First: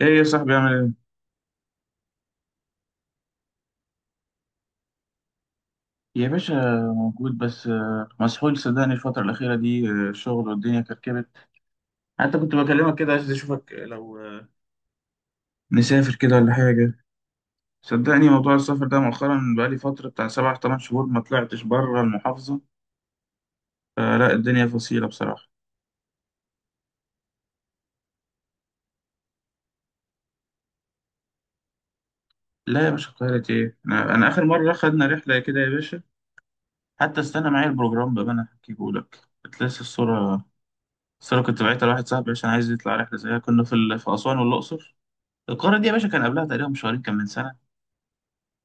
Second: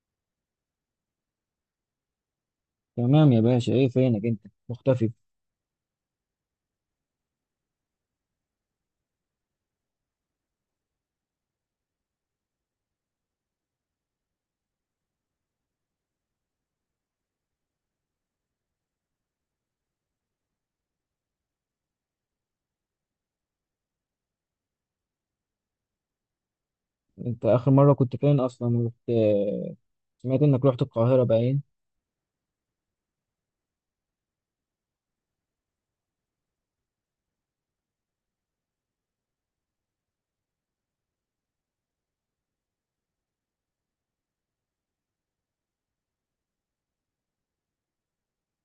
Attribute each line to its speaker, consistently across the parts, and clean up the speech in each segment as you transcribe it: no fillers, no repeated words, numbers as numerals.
Speaker 1: ايه يا صاحبي، عامل ايه؟
Speaker 2: تمام يا باشا، ايه فينك انت مختفي؟
Speaker 1: يا باشا موجود، بس مسحول صدقني الفترة الأخيرة دي، شغل والدنيا كركبت. حتى كنت بكلمك كده عايز أشوفك لو نسافر كده ولا حاجة. صدقني موضوع السفر ده مؤخرا بقالي فترة بتاع 7 8 شهور ما طلعتش بره المحافظة، فلا الدنيا فصيلة بصراحة.
Speaker 2: انت اخر مره كنت فين اصلا؟ رحت سمعت انك رحت القاهره باين
Speaker 1: لا يا باشا، القاهرة ايه؟ أنا آخر مرة خدنا رحلة كده يا باشا، حتى استنى معايا البروجرام بقى أنا هحكيه لك. كنت لسه الصورة، الصورة كنت بعتها لواحد صاحبي عشان عايز يطلع رحلة زيها. كنا في في أسوان والأقصر. القارة دي يا باشا كان قبلها تقريبا بشهرين، كان من سنة،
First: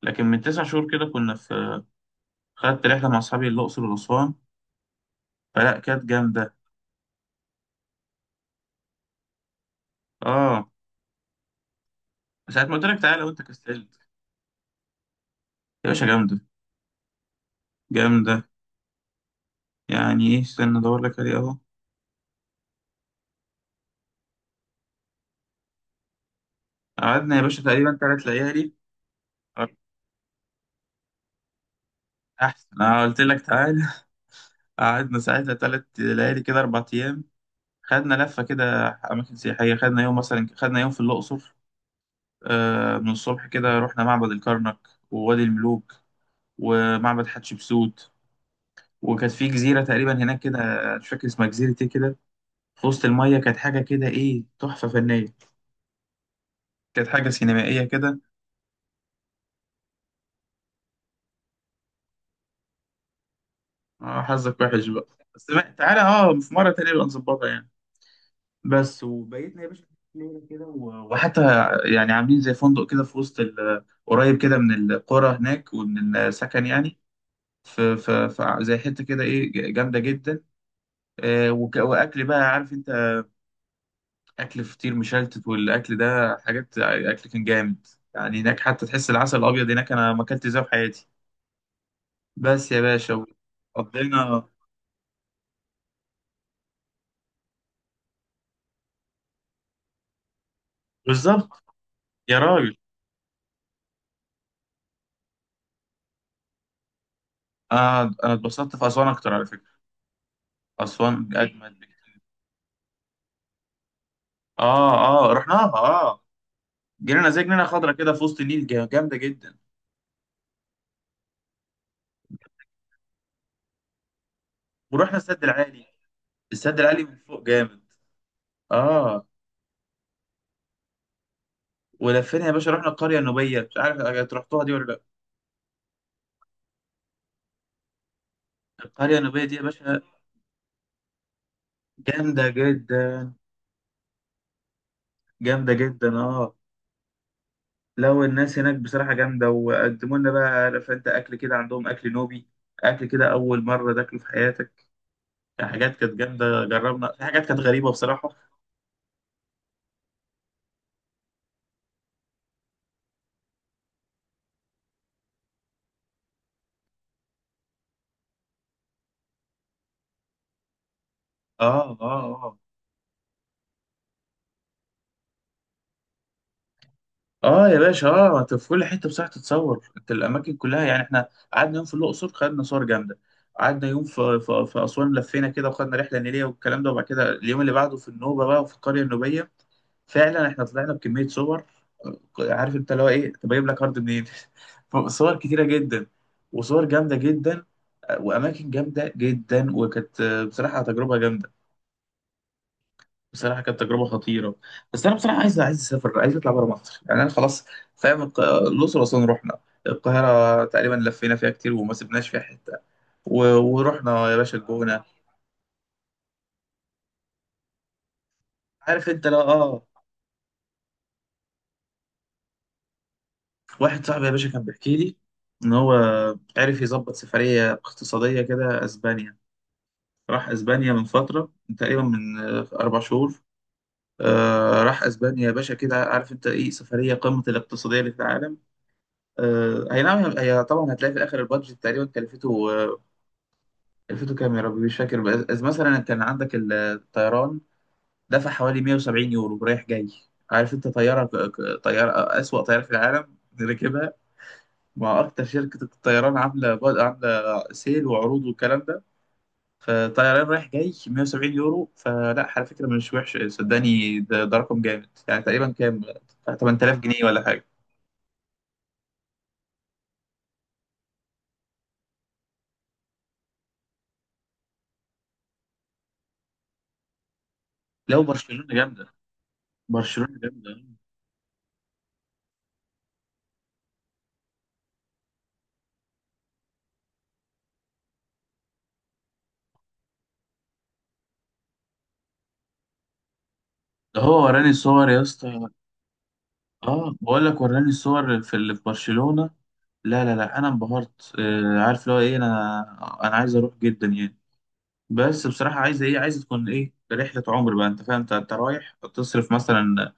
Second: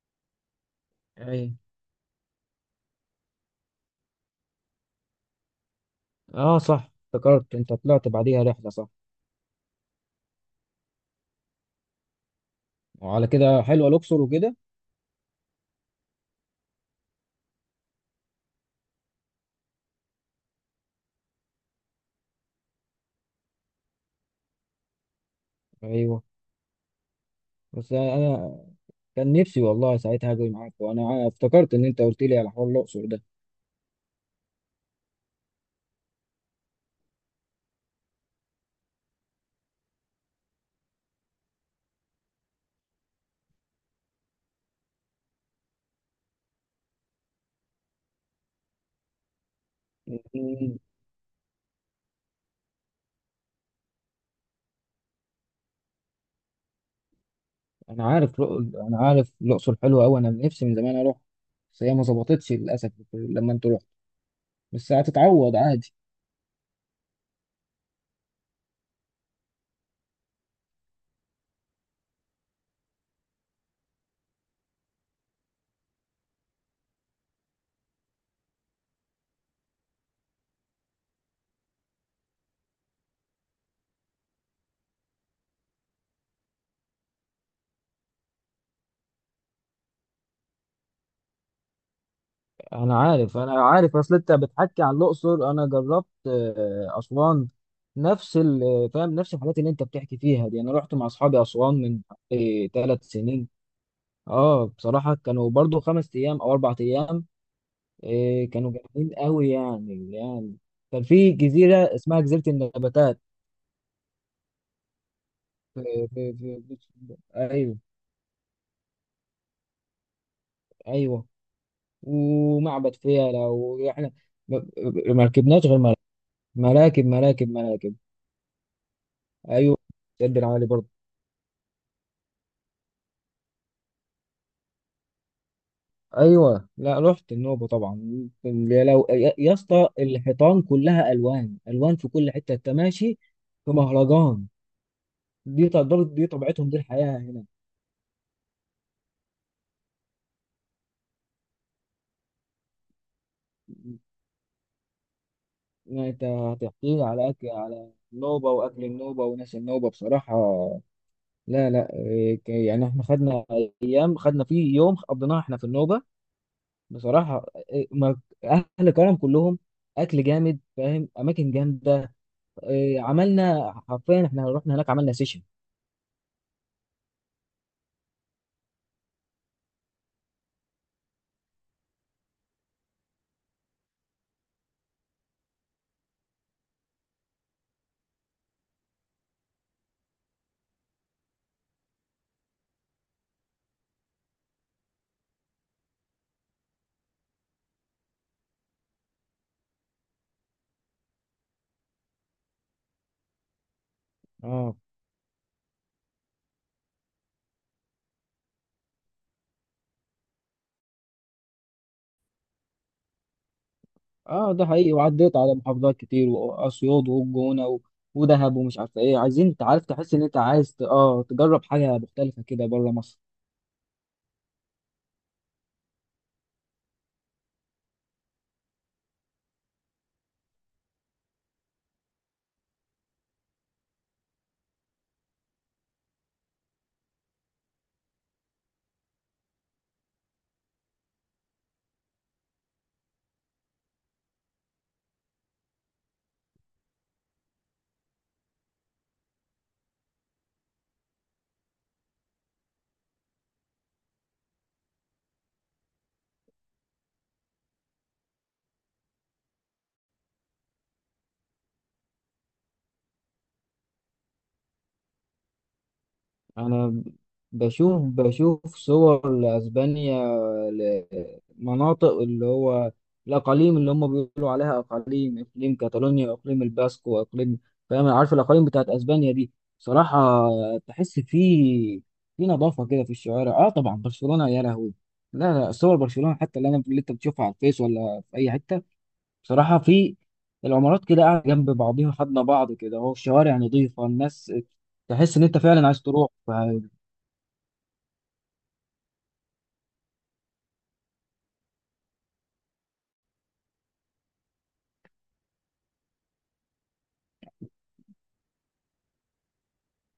Speaker 1: لكن من 9 شهور كده كنا
Speaker 2: ايه.
Speaker 1: في، خدت رحلة مع أصحابي الأقصر وأسوان، فلا كانت جامدة.
Speaker 2: اه صح، افتكرت انت طلعت بعديها رحله صح؟
Speaker 1: اه، ساعة ما قلت لك تعالى
Speaker 2: وعلى
Speaker 1: وأنت
Speaker 2: كده حلوه
Speaker 1: كسلت.
Speaker 2: الاقصر وكده؟
Speaker 1: يا باشا جامدة، جامدة. يعني إيه، استنى أدور لك عليه أهو.
Speaker 2: ايوه.
Speaker 1: قعدنا يا باشا
Speaker 2: بس
Speaker 1: تقريبا تلات
Speaker 2: انا
Speaker 1: ليالي
Speaker 2: كان نفسي والله ساعتها اجي معاك، وانا افتكرت ان انت قلت لي على
Speaker 1: أحسن
Speaker 2: حوار
Speaker 1: أنا
Speaker 2: الاقصر
Speaker 1: قلت
Speaker 2: ده.
Speaker 1: لك تعالى. قعدنا ساعتها 3 ليالي كده، 4 أيام. خدنا لفة كده، أماكن سياحية. خدنا يوم مثلا، خدنا يوم في الأقصر، من الصبح كده رحنا معبد الكرنك ووادي الملوك ومعبد حتشبسوت. وكانت في جزيرة تقريبا هناك كده،
Speaker 2: مم.
Speaker 1: مش فاكر اسمها جزيرة ايه كده، في وسط المية، كانت حاجة كده ايه، تحفة فنية، كانت حاجة سينمائية كده.
Speaker 2: انا عارف الاقصر حلوه قوي، انا نفسي من زمان اروح. بس هي ما ظبطتش للاسف لما انت رحت.
Speaker 1: اه حظك وحش
Speaker 2: بس
Speaker 1: بقى. بس
Speaker 2: هتتعوض عادي.
Speaker 1: تعالى، اه، في مرة تانية نبقى نظبطها يعني. بس وبيتنا يا باشا ليلة كده، وحتى يعني عاملين زي فندق كده في وسط قريب كده من القرى هناك ومن السكن يعني. في زي حتة كده ايه، جامدة جدا. واكل بقى عارف انت، اكل فطير مشلتت والاكل ده، حاجات اكل كان جامد. يعني هناك حتى تحس العسل الابيض هناك انا ما اكلت زيه في حياتي. بس يا
Speaker 2: انا
Speaker 1: باشا
Speaker 2: عارف انا عارف اصل انت
Speaker 1: قضينا.
Speaker 2: بتحكي عن الاقصر، انا جربت اسوان. فاهم، نفس الحاجات اللي انت بتحكي فيها دي انا رحت مع اصحابي
Speaker 1: بالظبط.
Speaker 2: اسوان من
Speaker 1: يا راجل.
Speaker 2: 3 سنين. اه بصراحه كانوا برضو 5 ايام او 4 ايام.
Speaker 1: انا
Speaker 2: كانوا
Speaker 1: اتبسطت في اسوان
Speaker 2: جامدين
Speaker 1: اكتر على
Speaker 2: قوي.
Speaker 1: فكره.
Speaker 2: يعني كان
Speaker 1: اسوان
Speaker 2: في جزيره
Speaker 1: اجمد
Speaker 2: اسمها
Speaker 1: بكتير.
Speaker 2: جزيره النباتات.
Speaker 1: اه اه، رحناها اه. جينا زي جنينه
Speaker 2: ايوه،
Speaker 1: خضرا كده في وسط النيل، جامده جدا.
Speaker 2: ايوه، ومعبد فيلة، واحنا ما
Speaker 1: ورحنا
Speaker 2: ما
Speaker 1: السد
Speaker 2: ركبناش غير
Speaker 1: العالي، السد العالي
Speaker 2: مراكب، مراكب،
Speaker 1: من فوق
Speaker 2: مراكب،
Speaker 1: جامد.
Speaker 2: مراكب.
Speaker 1: اه.
Speaker 2: ايوه، سد العالي برضو.
Speaker 1: ولفينا يا باشا، رحنا القريه النوبيه، مش عارف أنت رحتوها دي ولا لا.
Speaker 2: ايوه. لا، رحت النوبه طبعا. يا لو،
Speaker 1: القريه
Speaker 2: يا
Speaker 1: النوبيه
Speaker 2: يا
Speaker 1: دي يا
Speaker 2: اسطى،
Speaker 1: باشا
Speaker 2: الحيطان كلها الوان الوان في كل
Speaker 1: جامده
Speaker 2: حته انت ماشي
Speaker 1: جدا،
Speaker 2: في مهرجان.
Speaker 1: جامده جدا
Speaker 2: دي
Speaker 1: اه.
Speaker 2: طبيعتهم، دي الحياه هنا.
Speaker 1: لو الناس هناك بصراحة جامدة، وقدموا لنا بقى عارف انت أكل كده، عندهم أكل نوبي، أكل كده أول مرة تاكله في حياتك. حاجات
Speaker 2: يعني
Speaker 1: كانت
Speaker 2: انت
Speaker 1: جامدة،
Speaker 2: هتحكي لي
Speaker 1: جربنا في
Speaker 2: على
Speaker 1: حاجات
Speaker 2: اكل،
Speaker 1: كانت غريبة
Speaker 2: على
Speaker 1: بصراحة.
Speaker 2: النوبه، واكل النوبه وناس النوبه بصراحه؟ لا، لا، يعني احنا خدنا ايام، خدنا فيه يوم قضيناه احنا في النوبه بصراحه. إيه، ما- اهل كرم كلهم، اكل جامد، فاهم، اماكن
Speaker 1: آه
Speaker 2: جامده.
Speaker 1: آه آه.
Speaker 2: عملنا حرفيا احنا رحنا هناك عملنا سيشن.
Speaker 1: آه يا باشا، أنت في كل حتة بصراحة تتصور أنت الأماكن كلها. يعني إحنا قعدنا يوم في الأقصر، خدنا صور جامدة. قعدنا يوم في أسوان، لفينا كده وخدنا رحلة نيلية والكلام ده، وبعد كده اليوم اللي بعده في النوبة بقى وفي القرية النوبية. فعلا احنا طلعنا بكميه صور، عارف انت اللي هو ايه، طب اجيب لك هارد منين؟ صور كتيره جدا، وصور جامده جدا، واماكن جامده جدا. وكانت بصراحه تجربه جامده، بصراحه كانت تجربه خطيره. بس انا بصراحه عايز اسافر، عايز اطلع بره مصر يعني، انا خلاص فاهم. الاقصر واسوان رحنا، القاهره تقريبا لفينا فيها كتير وما سبناش فيها حته، ورحنا يا
Speaker 2: اه
Speaker 1: باشا
Speaker 2: ده حقيقي،
Speaker 1: الجونه،
Speaker 2: وعديت على محافظات كتير، واسيوط والجونه، و... ودهب، ومش عارف
Speaker 1: عارف
Speaker 2: ايه.
Speaker 1: انت. لا
Speaker 2: عايزين، انت
Speaker 1: اه،
Speaker 2: عارف، تحس ان انت عايز تجرب حاجه مختلفه كده بره مصر.
Speaker 1: واحد صاحبي يا باشا كان بيحكي لي ان هو عرف يظبط سفريه اقتصاديه كده اسبانيا. راح اسبانيا من فتره، من تقريبا من 4 شهور. راح اسبانيا يا باشا كده، عارف انت ايه، سفريه قمه الاقتصاديه اللي في العالم. اي نعم. هي طبعا هتلاقي في الاخر البادجت تقريبا كلفته كام يا ربي، مش فاكر. بس مثلا كان عندك الطيران، دفع حوالي 170 يورو رايح جاي. عارف انت، طياره، اسوأ طياره في العالم ركبها. ما اكتر شركه الطيران عامله سيل وعروض والكلام ده. فطيران رايح جاي 170 يورو، فلا على فكره مش وحش، صدقني ده رقم جامد، يعني تقريبا كام، 8000
Speaker 2: انا
Speaker 1: جنيه ولا حاجه.
Speaker 2: بشوف صور لاسبانيا، لمناطق اللي هو الاقاليم اللي هم بيقولوا عليها اقاليم، اقليم كاتالونيا واقليم الباسكو واقليم، فاهم،
Speaker 1: لو
Speaker 2: عارف الاقاليم
Speaker 1: برشلونه
Speaker 2: بتاعت
Speaker 1: جامده،
Speaker 2: اسبانيا دي.
Speaker 1: برشلونه
Speaker 2: صراحة
Speaker 1: جامده.
Speaker 2: تحس في نظافة كده في الشوارع. اه طبعا برشلونة يا لهوي. لا، لا، صور برشلونة حتى اللي انت بتشوفها على الفيس ولا في اي حتة، بصراحة، في العمارات كده قاعدة جنب بعضيها، خدنا بعض كده اهو، الشوارع نظيفة،
Speaker 1: ده هو
Speaker 2: الناس،
Speaker 1: وراني صور يا
Speaker 2: تحس ان
Speaker 1: اسطى.
Speaker 2: انت فعلا عايز تروح.
Speaker 1: اه بقول لك وراني الصور في، اللي في برشلونه. لا لا لا انا انبهرت، عارف اللي هو ايه، انا انا عايز اروح جدا يعني. بس بصراحه عايز ايه، عايز تكون ايه، رحله عمر بقى انت فاهم. أنت رايح تصرف مثلا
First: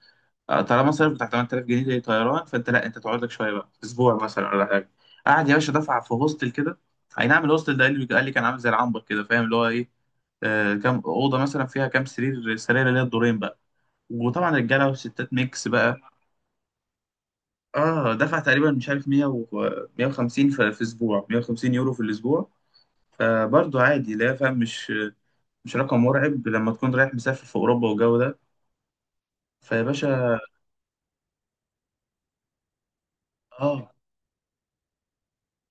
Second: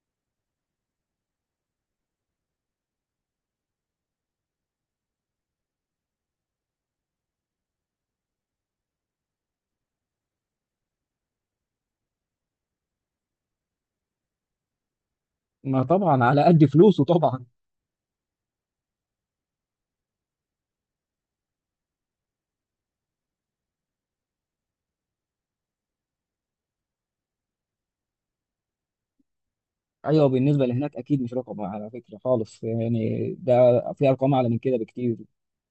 Speaker 1: طالما صرف بتاع 8000 جنيه طيران، فانت لا، انت تقعد لك شويه بقى اسبوع مثلا ولا حاجه. قعد يا باشا دفع في هوستل كده. اي نعم الهوستل ده، قال لي كان عامل زي العنبر كده، فاهم اللي هو ايه. كام اوضه مثلا فيها كام سرير اللي هي الدورين بقى، وطبعا رجاله وستات ميكس
Speaker 2: ما
Speaker 1: بقى.
Speaker 2: طبعا، على قد فلوسه طبعا.
Speaker 1: اه دفع تقريبا مش عارف 100 و 150 في في اسبوع، 150 يورو في الاسبوع. فبرضه عادي لا فاهم، مش رقم مرعب لما تكون رايح مسافر في اوروبا والجو ده. فيا
Speaker 2: ايوه،
Speaker 1: باشا
Speaker 2: بالنسبه لهناك اكيد مش رقم على فكره خالص، يعني ده
Speaker 1: اه،
Speaker 2: في ارقام اعلى من كده بكتير.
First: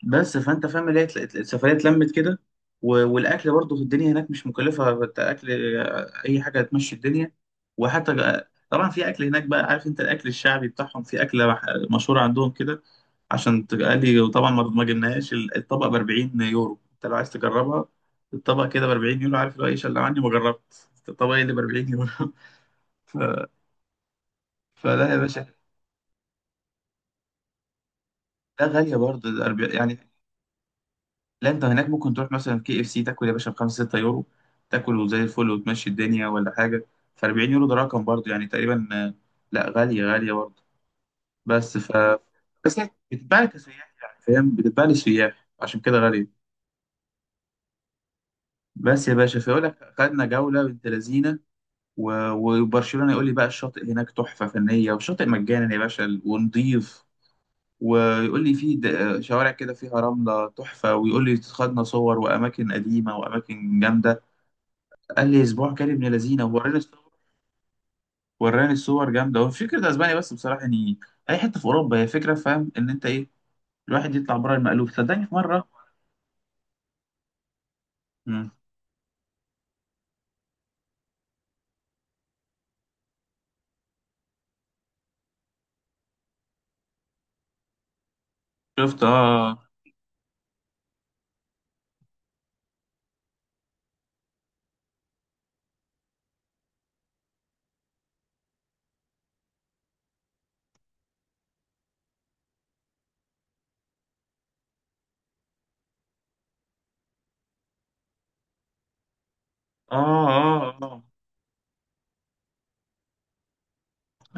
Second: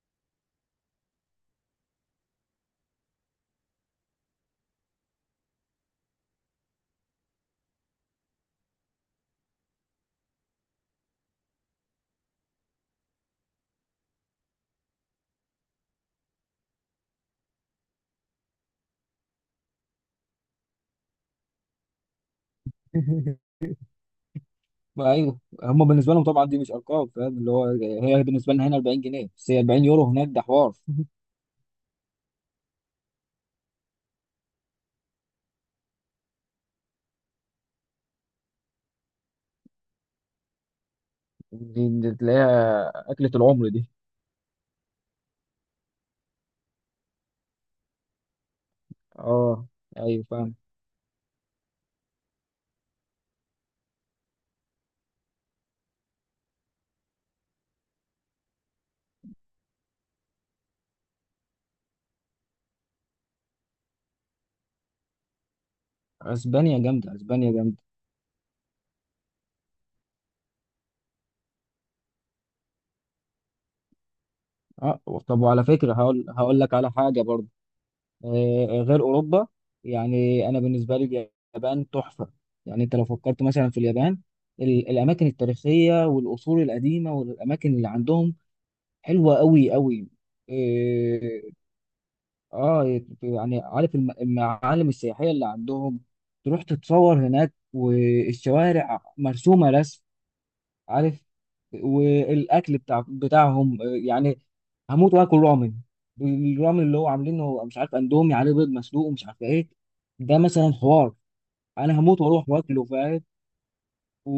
Speaker 1: بس فانت فاهم، اللي هي السفريه اتلمت كده. والاكل برضو في الدنيا هناك مش مكلفه، اكل اي حاجه هتمشي الدنيا. وحتى طبعا في اكل هناك بقى، عارف انت، الاكل الشعبي بتاعهم، في اكله مشهوره عندهم كده، عشان تقلي. وطبعا ما جبناهاش، الطبق ب 40 يورو، انت لو عايز تجربها الطبق كده ب 40 يورو، عارف، لو ايه، شلة عني ما جربت الطبق اللي ب 40 يورو. ف... فلا
Speaker 2: ما
Speaker 1: يا
Speaker 2: ايوه،
Speaker 1: باشا،
Speaker 2: هم بالنسبه لهم طبعا دي مش ارقام، فاهم اللي هو، هي بالنسبه
Speaker 1: ده
Speaker 2: لنا هنا
Speaker 1: غاليه
Speaker 2: 40 جنيه،
Speaker 1: برضه.
Speaker 2: بس هي 40 يورو هناك ده حوار.
Speaker 1: لا انت هناك ممكن تروح مثلا كي اف سي، تاكل يا باشا بخمسة ستة يورو، تاكل وزي الفل وتمشي الدنيا ولا حاجة. فأربعين يورو ده رقم برضه يعني، تقريبا لا غالية، غالية برضه. بس
Speaker 2: دي
Speaker 1: ف
Speaker 2: دي تلاقيها
Speaker 1: بس هي
Speaker 2: اكله
Speaker 1: بتتباع
Speaker 2: العمر دي.
Speaker 1: كسياح يعني، فاهم بتتباع للسياح عشان كده غالية. بس يا باشا، فيقول
Speaker 2: اه،
Speaker 1: لك
Speaker 2: ايوه
Speaker 1: خدنا
Speaker 2: فاهم.
Speaker 1: جولة بنت لذينة. و- وبرشلونة يقول لي بقى الشاطئ هناك تحفة فنية، والشاطئ مجانا يا باشا ونضيف. ويقول لي في شوارع كده فيها رملة تحفة، ويقول لي خدنا صور وأماكن قديمة وأماكن جامدة. قال لي اسبوع كان ابن لذينه، ووراني
Speaker 2: اسبانيا
Speaker 1: الصور،
Speaker 2: جامده، اسبانيا جامده.
Speaker 1: وراني الصور جامده. هو فكره اسبانيا بس بصراحه يعني، اي حته في اوروبا هي فكره، فاهم ان انت ايه، الواحد يطلع بره المألوف
Speaker 2: اه،
Speaker 1: صدقني في
Speaker 2: طب وعلى
Speaker 1: مره.
Speaker 2: فكره هقول لك على حاجه برضه،
Speaker 1: مم.
Speaker 2: غير اوروبا. يعني انا بالنسبه لي اليابان تحفه. يعني انت لو فكرت مثلا في اليابان، الاماكن التاريخيه والاصول القديمه والاماكن اللي عندهم
Speaker 1: شفت اه
Speaker 2: حلوه
Speaker 1: اه.
Speaker 2: قوي قوي. اه. يعني عارف المعالم السياحيه اللي عندهم، تروح تتصور هناك والشوارع مرسومه رسم، عارف، والاكل بتاعهم يعني هموت واكل رامن. الرامن اللي هو عاملينه هو، مش عارف، اندومي عليه بيض مسلوق ومش عارف ايه، ده
Speaker 1: اه
Speaker 2: مثلا
Speaker 1: اه.
Speaker 2: حوار. انا هموت واروح واكله، فاهم.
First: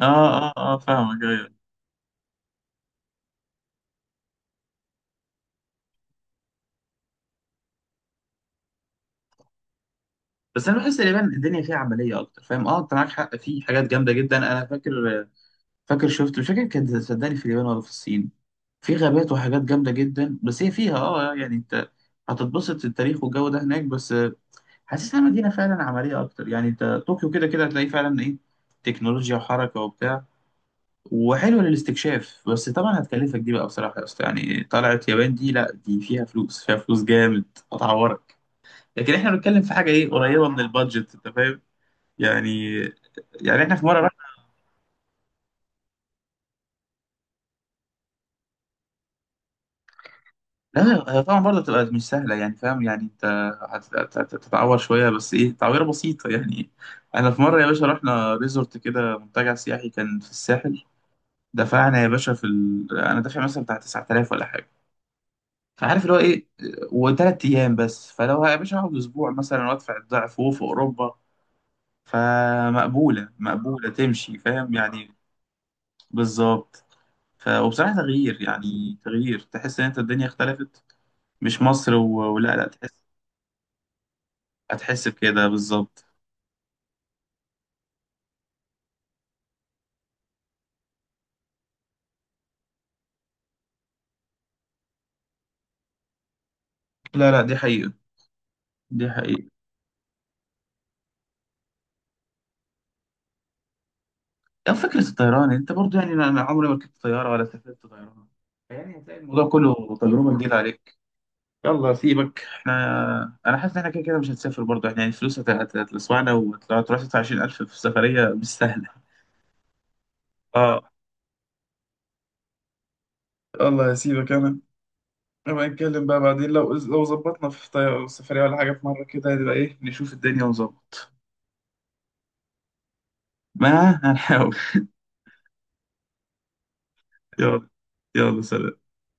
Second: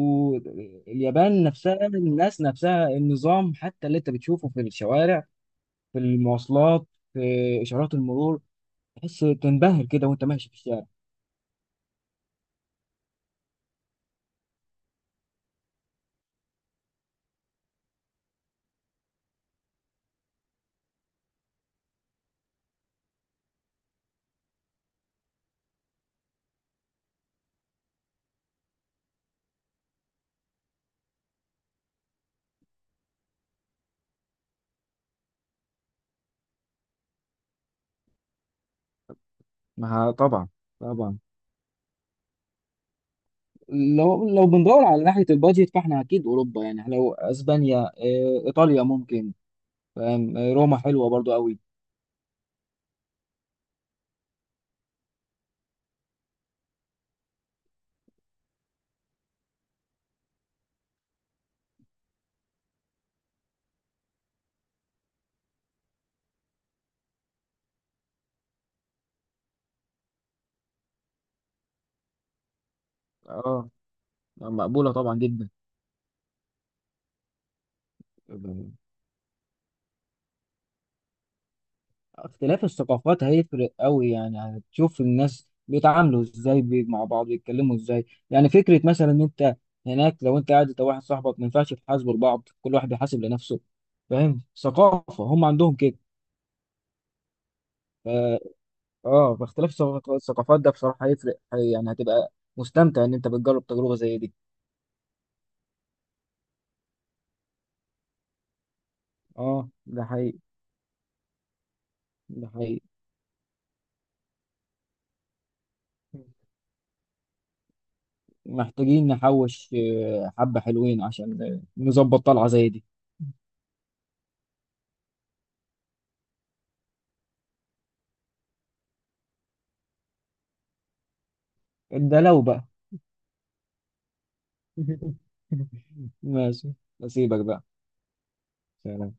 Speaker 1: اه، آه، آه فاهمك، ايوه.
Speaker 2: نفسها، الناس نفسها، النظام حتى اللي انت بتشوفه في الشوارع، في المواصلات، في اشارات المرور، تحس تنبهر كده وانت ماشي في
Speaker 1: بس انا
Speaker 2: الشارع.
Speaker 1: بحس اليابان الدنيا فيها عمليه اكتر، فاهم، اه انت معاك حق، في حاجات جامده جدا. انا فاكر شفت، مش فاكر كانت صدقني في اليابان ولا في الصين، في غابات وحاجات جامده جدا. بس هي فيها يعني انت هتتبسط، التاريخ والجو ده هناك. بس حاسسها مدينة فعلا عملية أكتر يعني. أنت طوكيو كده كده هتلاقي فعلا إيه، تكنولوجيا وحركة وبتاع، وحلوة للاستكشاف. بس طبعا هتكلفك دي بقى بصراحة يا أسطى، يعني طلعت يابان دي لأ، دي فيها فلوس، فيها فلوس جامد، هتعورك. لكن إحنا بنتكلم في حاجة إيه،
Speaker 2: ما
Speaker 1: قريبة
Speaker 2: طبعا،
Speaker 1: من البادجت
Speaker 2: طبعا.
Speaker 1: أنت فاهم يعني، يعني إحنا في مرة رحنا.
Speaker 2: لو بندور على ناحية البادجت فاحنا أكيد أوروبا، يعني لو أسبانيا، إيطاليا ممكن، فاهم. روما
Speaker 1: لا
Speaker 2: حلوه
Speaker 1: هي
Speaker 2: برضو
Speaker 1: طبعا
Speaker 2: قوي.
Speaker 1: برضه هتبقى مش سهلة يعني فاهم، يعني أنت هتتعور شوية، بس إيه، تعويرة بسيطة يعني. أنا في مرة يا باشا رحنا ريزورت كده، منتجع سياحي كان في الساحل. دفعنا يا باشا في انا دافع مثلا بتاع 9000 ولا حاجه، فعارف اللي هو ايه، وثلاث ايام بس. فلو يا باشا هقعد اسبوع مثلا وادفع الضعف وهو في اوروبا، فمقبوله
Speaker 2: اه،
Speaker 1: مقبوله، تمشي فاهم
Speaker 2: مقبولة
Speaker 1: يعني.
Speaker 2: طبعا جدا.
Speaker 1: بالظبط. وبصراحه تغيير، يعني تغيير تحس ان انت الدنيا اختلفت، مش مصر ولا
Speaker 2: اختلاف
Speaker 1: لا تحس.
Speaker 2: الثقافات هيفرق قوي، يعني هتشوف
Speaker 1: هتحس بكده
Speaker 2: الناس
Speaker 1: بالظبط.
Speaker 2: بيتعاملوا ازاي، مع بعض بيتكلموا ازاي، يعني فكرة مثلا ان انت هناك، لو انت قاعد انت واحد صاحبك ما ينفعش تحاسبوا لبعض، كل واحد بيحاسب لنفسه، فاهم، ثقافة هم عندهم كده.
Speaker 1: لا لا دي حقيقه،
Speaker 2: ف-
Speaker 1: دي
Speaker 2: اه
Speaker 1: حقيقه.
Speaker 2: فاختلاف الثقافات ده بصراحة هيفرق، يعني هتبقى مستمتع ان انت بتجرب تجربة زي دي.
Speaker 1: يعني فكره الطيران انت برضو يعني، أنا عمري ما ركبت طياره ولا سافرت طيران، يعني هتلاقي الموضوع
Speaker 2: اه
Speaker 1: كله
Speaker 2: ده
Speaker 1: تجربه
Speaker 2: حقيقي.
Speaker 1: جديده عليك. يلا سيبك،
Speaker 2: ده حقيقي.
Speaker 1: احنا انا حاسس ان احنا كده كده مش هنسافر برضه، احنا يعني الفلوس هتلسوعنا وهتروح تدفع 20000 في سفرية مش سهلة.
Speaker 2: محتاجين نحوش حبة
Speaker 1: اه
Speaker 2: حلوين عشان نظبط طلعة زي دي.
Speaker 1: يلا سيبك انا، نبقى نتكلم بقى بعدين لو ظبطنا في سفرية ولا حاجة، في مرة كده نبقى ايه، نشوف الدنيا ونظبط.
Speaker 2: ده لو بقى.
Speaker 1: ما هنحاول.
Speaker 2: ماشي، أسيبك بقى.
Speaker 1: يلا، يلا سلام.
Speaker 2: سلام.